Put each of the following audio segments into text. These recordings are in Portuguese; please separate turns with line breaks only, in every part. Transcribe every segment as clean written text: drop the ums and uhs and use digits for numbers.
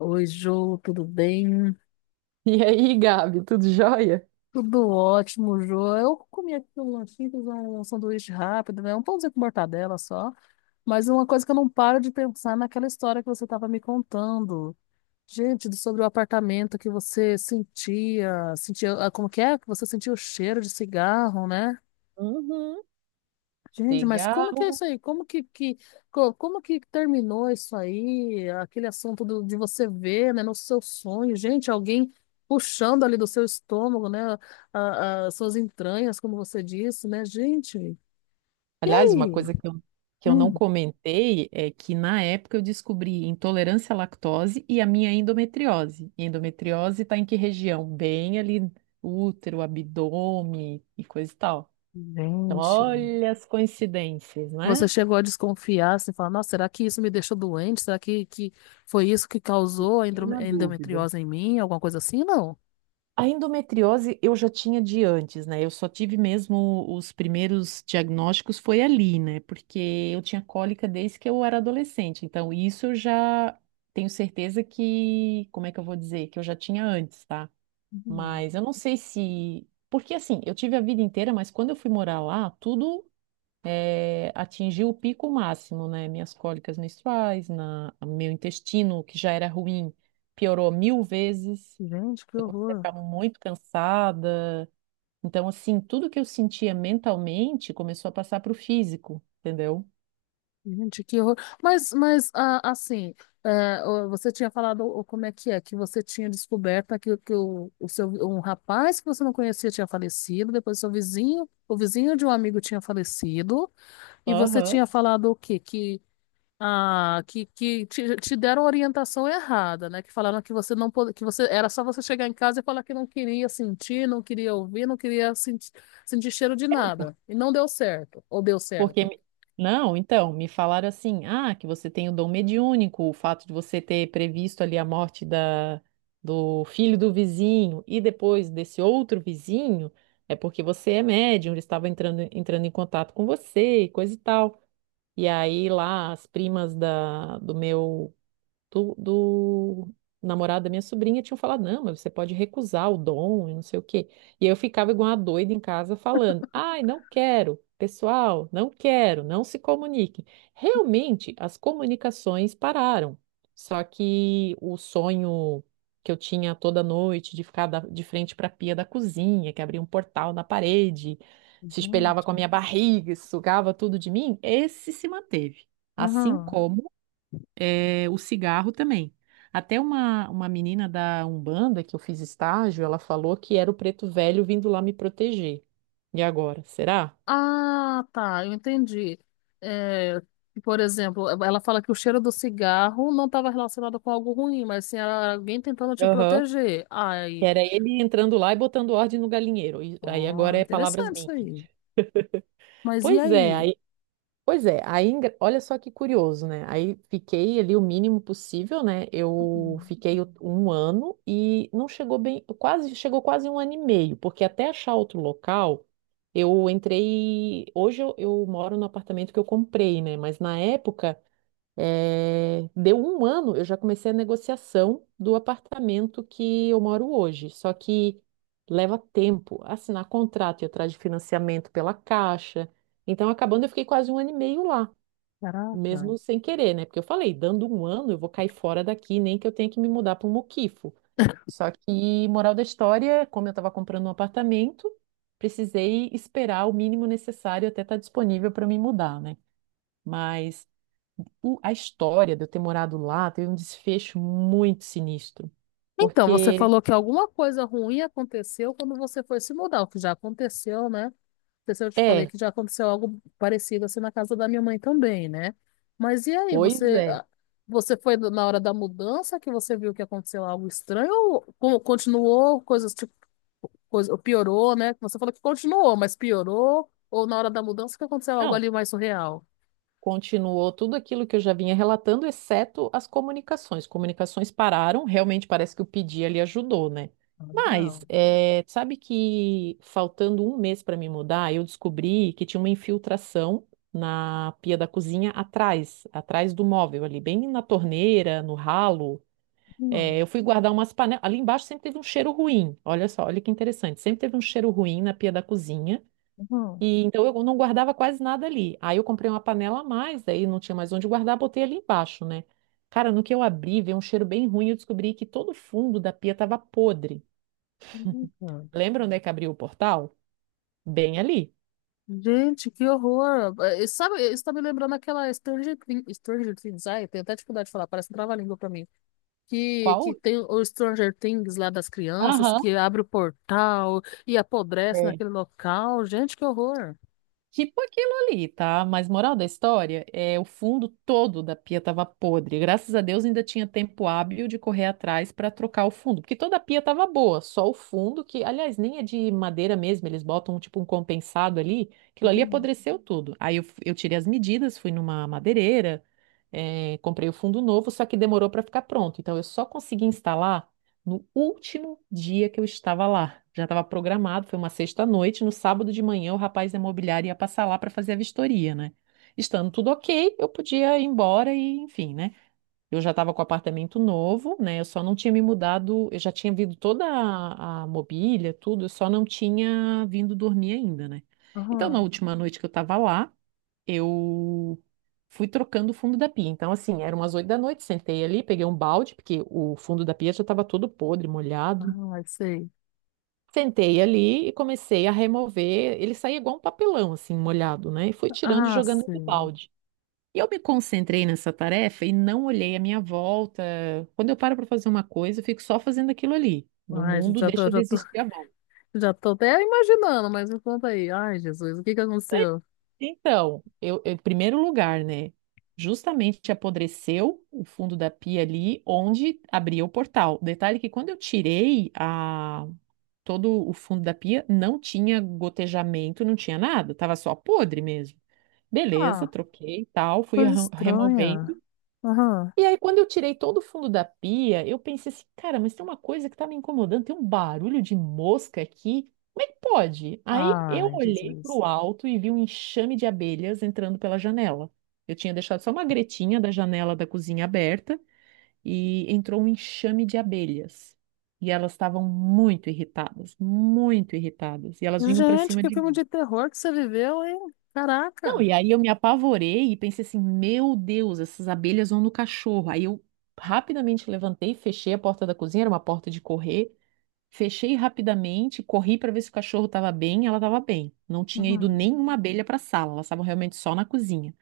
Oi, Jô, tudo bem?
E aí, Gabi, tudo jóia?
Tudo ótimo, Jô. Eu comi aqui um lanchinho, fiz um sanduíche rápido, né? Um pãozinho com mortadela só. Mas uma coisa que eu não paro de pensar é naquela história que você estava me contando. Gente, sobre o apartamento que você sentia, como que é? Que você sentia o cheiro de cigarro, né?
Uhum,
Gente, mas como que é
cigarro.
isso aí? Como que terminou isso aí? Aquele assunto de você ver, né, no seu sonho, gente, alguém puxando ali do seu estômago, né, suas entranhas, como você disse, né, gente. E
Aliás, uma
aí?
coisa que eu não
Hum,
comentei é que na época eu descobri intolerância à lactose e a minha endometriose. E endometriose está em que região? Bem ali, útero, abdômen e coisa e tal. Então,
gente.
olha as coincidências,
Você
né?
chegou a desconfiar, assim, falar, nossa, será que isso me deixou doente? Será que foi isso que causou a
Fiquei na dúvida.
endometriose em mim? Alguma coisa assim? Não.
A endometriose eu já tinha de antes, né? Eu só tive mesmo os primeiros diagnósticos foi ali, né? Porque eu tinha cólica desde que eu era adolescente. Então, isso eu já tenho certeza que, como é que eu vou dizer? Que eu já tinha antes, tá?
Hum,
Mas eu não sei se. Porque assim, eu tive a vida inteira, mas quando eu fui morar lá, tudo atingiu o pico máximo, né? Minhas cólicas menstruais, meu intestino, que já era ruim, piorou mil vezes.
gente, que
Eu comecei a
horror.
ficar muito cansada. Então, assim, tudo que eu sentia mentalmente começou a passar para o físico, entendeu?
Gente, que horror. Mas, você tinha falado como é, que você tinha descoberto que o seu, um rapaz que você não conhecia tinha falecido, depois seu vizinho, o vizinho de um amigo tinha falecido, e você
Aham.
tinha falado o quê? Que te, te deram orientação errada, né? Que falaram que você não pod... que você era só você chegar em casa e falar que não queria sentir, não queria ouvir, não queria sentir, sentir cheiro de
É, por-
nada. E não deu certo, ou deu
porque.
certo.
me- Não, então, me falaram assim: ah, que você tem o dom mediúnico, o fato de você ter previsto ali a morte da, do filho do vizinho e depois desse outro vizinho, é porque você é médium, ele estava entrando em contato com você, e coisa e tal. E aí lá as primas da, do meu do namorado da minha sobrinha tinham falado, não, mas você pode recusar o dom e não sei o quê. E eu ficava igual uma doida em casa falando, ai, não quero, pessoal, não quero, não se comuniquem. Realmente, as comunicações pararam. Só que o sonho que eu tinha toda noite de ficar de frente para a pia da cozinha, que abria um portal na parede, se espelhava com a
Gente.
minha barriga, sugava tudo de mim, esse se manteve. Assim
Aham.
como o cigarro também. Até uma menina da Umbanda que eu fiz estágio, ela falou que era o preto velho vindo lá me proteger. E agora, será?
Ah, tá, eu entendi. É, por exemplo, ela fala que o cheiro do cigarro não estava relacionado com algo ruim, mas sim era alguém tentando te
Aham.
proteger.
Que
Ai,
era ele entrando lá e botando ordem no galinheiro. E aí agora
ó,
é palavras
interessante isso
minhas.
aí. Mas e
Pois é,
aí?
aí Pois é, aí, olha só que curioso, né? Aí fiquei ali o mínimo possível, né? Eu
Uhum.
fiquei um ano e não chegou bem, quase, chegou quase um ano e meio, porque até achar outro local, eu entrei. Hoje eu moro no apartamento que eu comprei, né? Mas na época deu um ano, eu já comecei a negociação do apartamento que eu moro hoje. Só que leva tempo assinar contrato e atrás de financiamento pela Caixa. Então, acabando, eu fiquei quase um ano e meio lá,
Caraca.
mesmo sem querer, né? Porque eu falei, dando um ano, eu vou cair fora daqui, nem que eu tenha que me mudar para um muquifo. Só que, moral da história, como eu estava comprando um apartamento, precisei esperar o mínimo necessário até estar disponível para me mudar, né? Mas a história de eu ter morado lá teve um desfecho muito sinistro.
Então, você
Porque,
falou que alguma coisa ruim aconteceu quando você foi se mudar, o que já aconteceu, né? Sei se eu te falei
é,
que já aconteceu algo parecido assim na casa da minha mãe também, né? Mas e aí,
pois
você,
é.
ah, você foi na hora da mudança que você viu que aconteceu algo estranho ou continuou coisas tipo, coisa, ou piorou, né? Você falou que continuou, mas piorou ou na hora da mudança que aconteceu algo
Não,
ali mais surreal?
continuou tudo aquilo que eu já vinha relatando, exceto as comunicações. Comunicações pararam, realmente parece que o pedir ali ajudou, né?
Ah,
Mas,
legal.
sabe que faltando um mês para me mudar, eu descobri que tinha uma infiltração na pia da cozinha atrás, atrás do móvel ali, bem na torneira, no ralo.
Uhum,
Eu fui guardar umas panelas. Ali embaixo sempre teve um cheiro ruim. Olha só, olha que interessante. Sempre teve um cheiro ruim na pia da cozinha.
uhum,
E então eu não guardava quase nada ali. Aí eu comprei uma panela a mais, daí não tinha mais onde guardar, botei ali embaixo, né? Cara, no que eu abri, veio um cheiro bem ruim, eu descobri que todo o fundo da pia estava podre.
uhum.
Lembra onde é que abriu o portal? Bem ali.
Gente, que horror! Sabe, isso tá me lembrando aquela Stranger Things, ai, tenho até dificuldade de falar, parece um trava-língua pra mim. que,
Qual?
que tem o Stranger Things lá das crianças,
Aham.
que abre o portal e apodrece
É.
naquele local. Gente, que horror.
Tipo aquilo ali, tá? Mas moral da história é o fundo todo da pia tava podre. Graças a Deus ainda tinha tempo hábil de correr atrás para trocar o fundo, porque toda a pia tava boa, só o fundo que, aliás, nem é de madeira mesmo, eles botam tipo um compensado ali, aquilo ali
Uhum.
apodreceu tudo. Aí eu tirei as medidas, fui numa madeireira, comprei o fundo novo, só que demorou para ficar pronto. Então eu só consegui instalar no último dia que eu estava lá, já estava programado, foi uma sexta-noite. No sábado de manhã, o rapaz da imobiliária ia passar lá para fazer a vistoria, né? Estando tudo ok, eu podia ir embora e, enfim, né? Eu já estava com o apartamento novo, né? Eu só não tinha me mudado, eu já tinha vindo toda a mobília, tudo, eu só não tinha vindo dormir ainda, né? Então, na
Aham.
última noite que eu estava lá, eu fui trocando o fundo da pia. Então, assim, eram umas oito da noite, sentei ali, peguei um balde, porque o fundo da pia já estava todo podre, molhado.
Ai, sei.
Sentei ali e comecei a remover. Ele saía igual um papelão, assim, molhado, né? E fui tirando e
Ah,
jogando no
sei.
balde. E eu me concentrei nessa tarefa e não olhei a minha volta. Quando eu paro para fazer uma coisa, eu fico só fazendo aquilo ali. No
Ai, gente,
mundo deixa de existir a volta.
já tô até imaginando, mas me conta aí. Ai, Jesus, o que que aconteceu?
Então, em primeiro lugar, né? Justamente apodreceu o fundo da pia ali onde abria o portal. Detalhe que quando eu tirei todo o fundo da pia, não tinha gotejamento, não tinha nada, tava só podre mesmo. Beleza,
Ah,
troquei e tal, fui
coisa estranha.
removendo.
Aham.
E aí, quando eu tirei todo o fundo da pia, eu pensei assim, cara, mas tem uma coisa que tá me incomodando, tem um barulho de mosca aqui. Como é que pode? Aí eu
Ai,
olhei para
Jesus.
o alto e vi um enxame de abelhas entrando pela janela. Eu tinha deixado só uma gretinha da janela da cozinha aberta e entrou um enxame de abelhas. E elas estavam muito irritadas, muito irritadas. E elas vinham para
Gente,
cima
que
de,
filme de terror que você viveu, hein?
não,
Caraca!
e aí eu me apavorei e pensei assim, meu Deus, essas abelhas vão no cachorro. Aí eu rapidamente levantei, fechei a porta da cozinha, era uma porta de correr, fechei rapidamente, corri para ver se o cachorro estava bem, ela estava bem. Não tinha ido
Uhum.
nenhuma abelha para a sala, elas estavam realmente só na cozinha.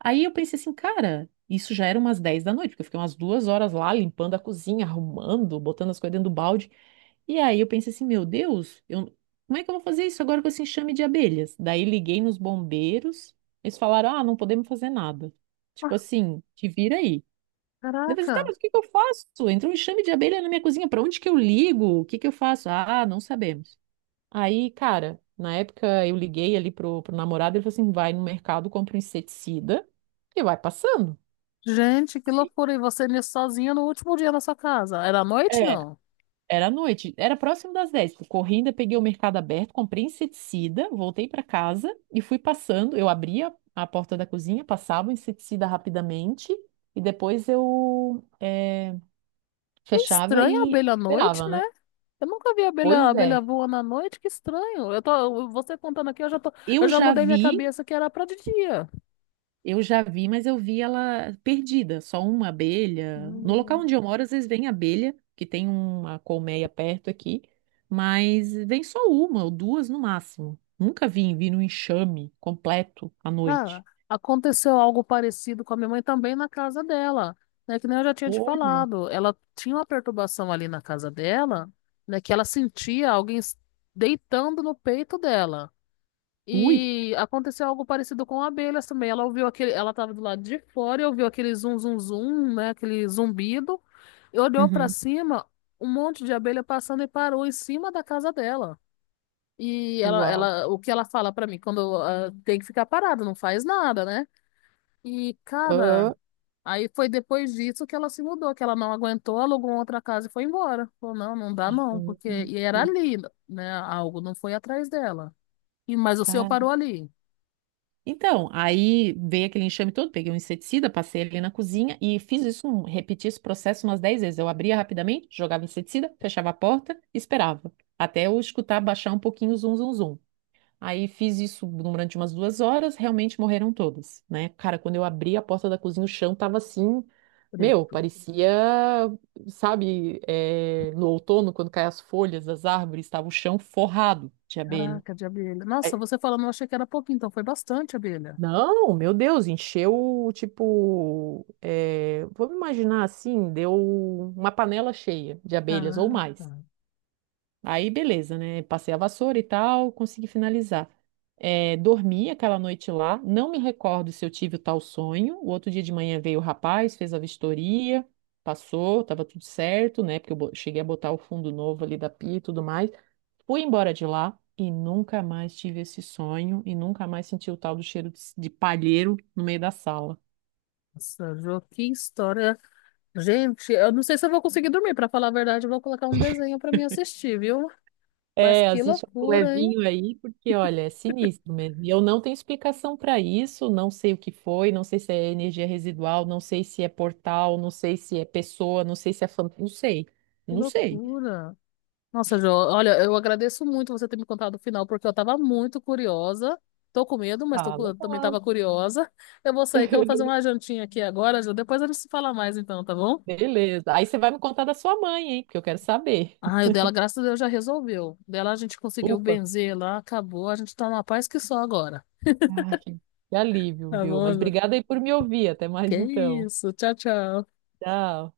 Aí eu pensei assim, cara, isso já era umas 10 da noite, porque eu fiquei umas 2 horas lá limpando a cozinha, arrumando, botando as coisas dentro do balde. E aí eu pensei assim, meu Deus, eu, como é que eu vou fazer isso agora com esse enxame de abelhas? Daí liguei nos bombeiros, eles falaram, ah, não podemos fazer nada.
Ah,
Tipo assim, te vira aí. Daí eu pensei, tá,
Caraca!
mas o que que eu faço? Entra um enxame de abelha na minha cozinha, pra onde que eu ligo? O que que eu faço? Ah, não sabemos. Aí, cara, na época eu liguei ali pro namorado, ele falou assim, vai no mercado, compra um inseticida e vai passando.
Gente, que loucura! E você nisso sozinha no último dia na sua casa? Era à noite,
é
não?
Era à noite, era próximo das dez. Tipo, corri, ainda peguei o mercado aberto, comprei inseticida, voltei para casa e fui passando. Eu abria a porta da cozinha, passava o inseticida rapidamente e depois eu
Que
fechava
estranho a
e
abelha à
esperava,
noite, né?
né?
Eu nunca vi
Pois é,
abelha voando à noite, que estranho. Você contando aqui, eu
eu
já
já
mudei minha
vi
cabeça que era pra de dia.
Eu já vi, mas eu vi ela perdida, só uma abelha. No local
Hum.
onde eu moro, às vezes vem abelha, que tem uma colmeia perto aqui, mas vem só uma ou duas no máximo. Nunca vi no enxame completo à
Ah,
noite.
aconteceu algo parecido com a minha mãe também na casa dela, né? Que nem eu já tinha te
Olha.
falado. Ela tinha uma perturbação ali na casa dela, né? Que ela sentia alguém deitando no peito dela.
Ui!
E aconteceu algo parecido com abelhas também. Ela ouviu aquele, ela estava do lado de fora e ouviu aquele zum zum zum, né? Aquele zumbido. E olhou para
Uhum.
cima, um monte de abelha passando e parou em cima da casa dela. E
Uau.
o que ela fala pra mim, quando ah, tem que ficar parado, não faz nada, né? E, cara,
Ah,
aí foi depois disso que ela se mudou, que ela não aguentou, alugou outra casa e foi embora. Falou, não, não dá não, porque... E era
gente.
ali, né? Algo não foi atrás dela. E, mas o seu parou ali,
Então, aí veio aquele enxame todo, peguei um inseticida, passei ele na cozinha e fiz isso, repeti esse processo umas 10 vezes. Eu abria rapidamente, jogava inseticida, fechava a porta, e esperava, até eu escutar baixar um pouquinho o zum, zum, zum. Aí fiz isso durante umas 2 horas, realmente morreram todas, né? Cara, quando eu abri a porta da cozinha, o chão tava assim, meu,
preto.
parecia, sabe, no outono, quando caem as folhas das árvores, tava o chão forrado de abelha.
Caraca, de abelha. Nossa, você falando, eu achei que era pouquinho, então foi bastante abelha.
Não, meu Deus, encheu, tipo, vamos imaginar assim, deu uma panela cheia de abelhas ou mais.
Caraca.
Aí, beleza, né? Passei a vassoura e tal, consegui finalizar. Dormi aquela noite lá, não me recordo se eu tive o tal sonho. O outro dia de manhã veio o rapaz, fez a vistoria, passou, tava tudo certo, né? Porque eu cheguei a botar o fundo novo ali da pia e tudo mais. Fui embora de lá e nunca mais tive esse sonho e nunca mais senti o tal do cheiro de palheiro no meio da sala.
Nossa, Jô, que história. Gente, eu não sei se eu vou conseguir dormir, pra falar a verdade, eu vou colocar um desenho pra mim assistir, viu? Mas
É,
que
assiste um
loucura, hein?
levinho aí, porque olha, é sinistro mesmo. E eu não tenho explicação para isso, não sei o que foi, não sei se é energia residual, não sei se é portal, não sei se é pessoa, não sei se é fan... não sei,
Que
não sei.
loucura. Nossa, Jo, olha, eu agradeço muito você ter me contado o final, porque eu tava muito curiosa. Tô com medo, mas tô,
Ah,
cu- eu também
legal.
tava curiosa. Eu vou sair que eu vou fazer uma jantinha aqui agora, Jo. Depois a gente se fala mais então, tá bom?
Beleza. Aí você vai me contar da sua mãe, hein? Porque eu quero saber.
Ah, o dela, graças a Deus, já resolveu. O dela a gente conseguiu
Ufa.
benzer lá, acabou. A gente tá numa paz que só agora.
Ai, que alívio,
Tá
viu?
bom,
Mas
Jo?
obrigada aí por me ouvir. Até
Que
mais então.
isso. Tchau, tchau.
Tchau.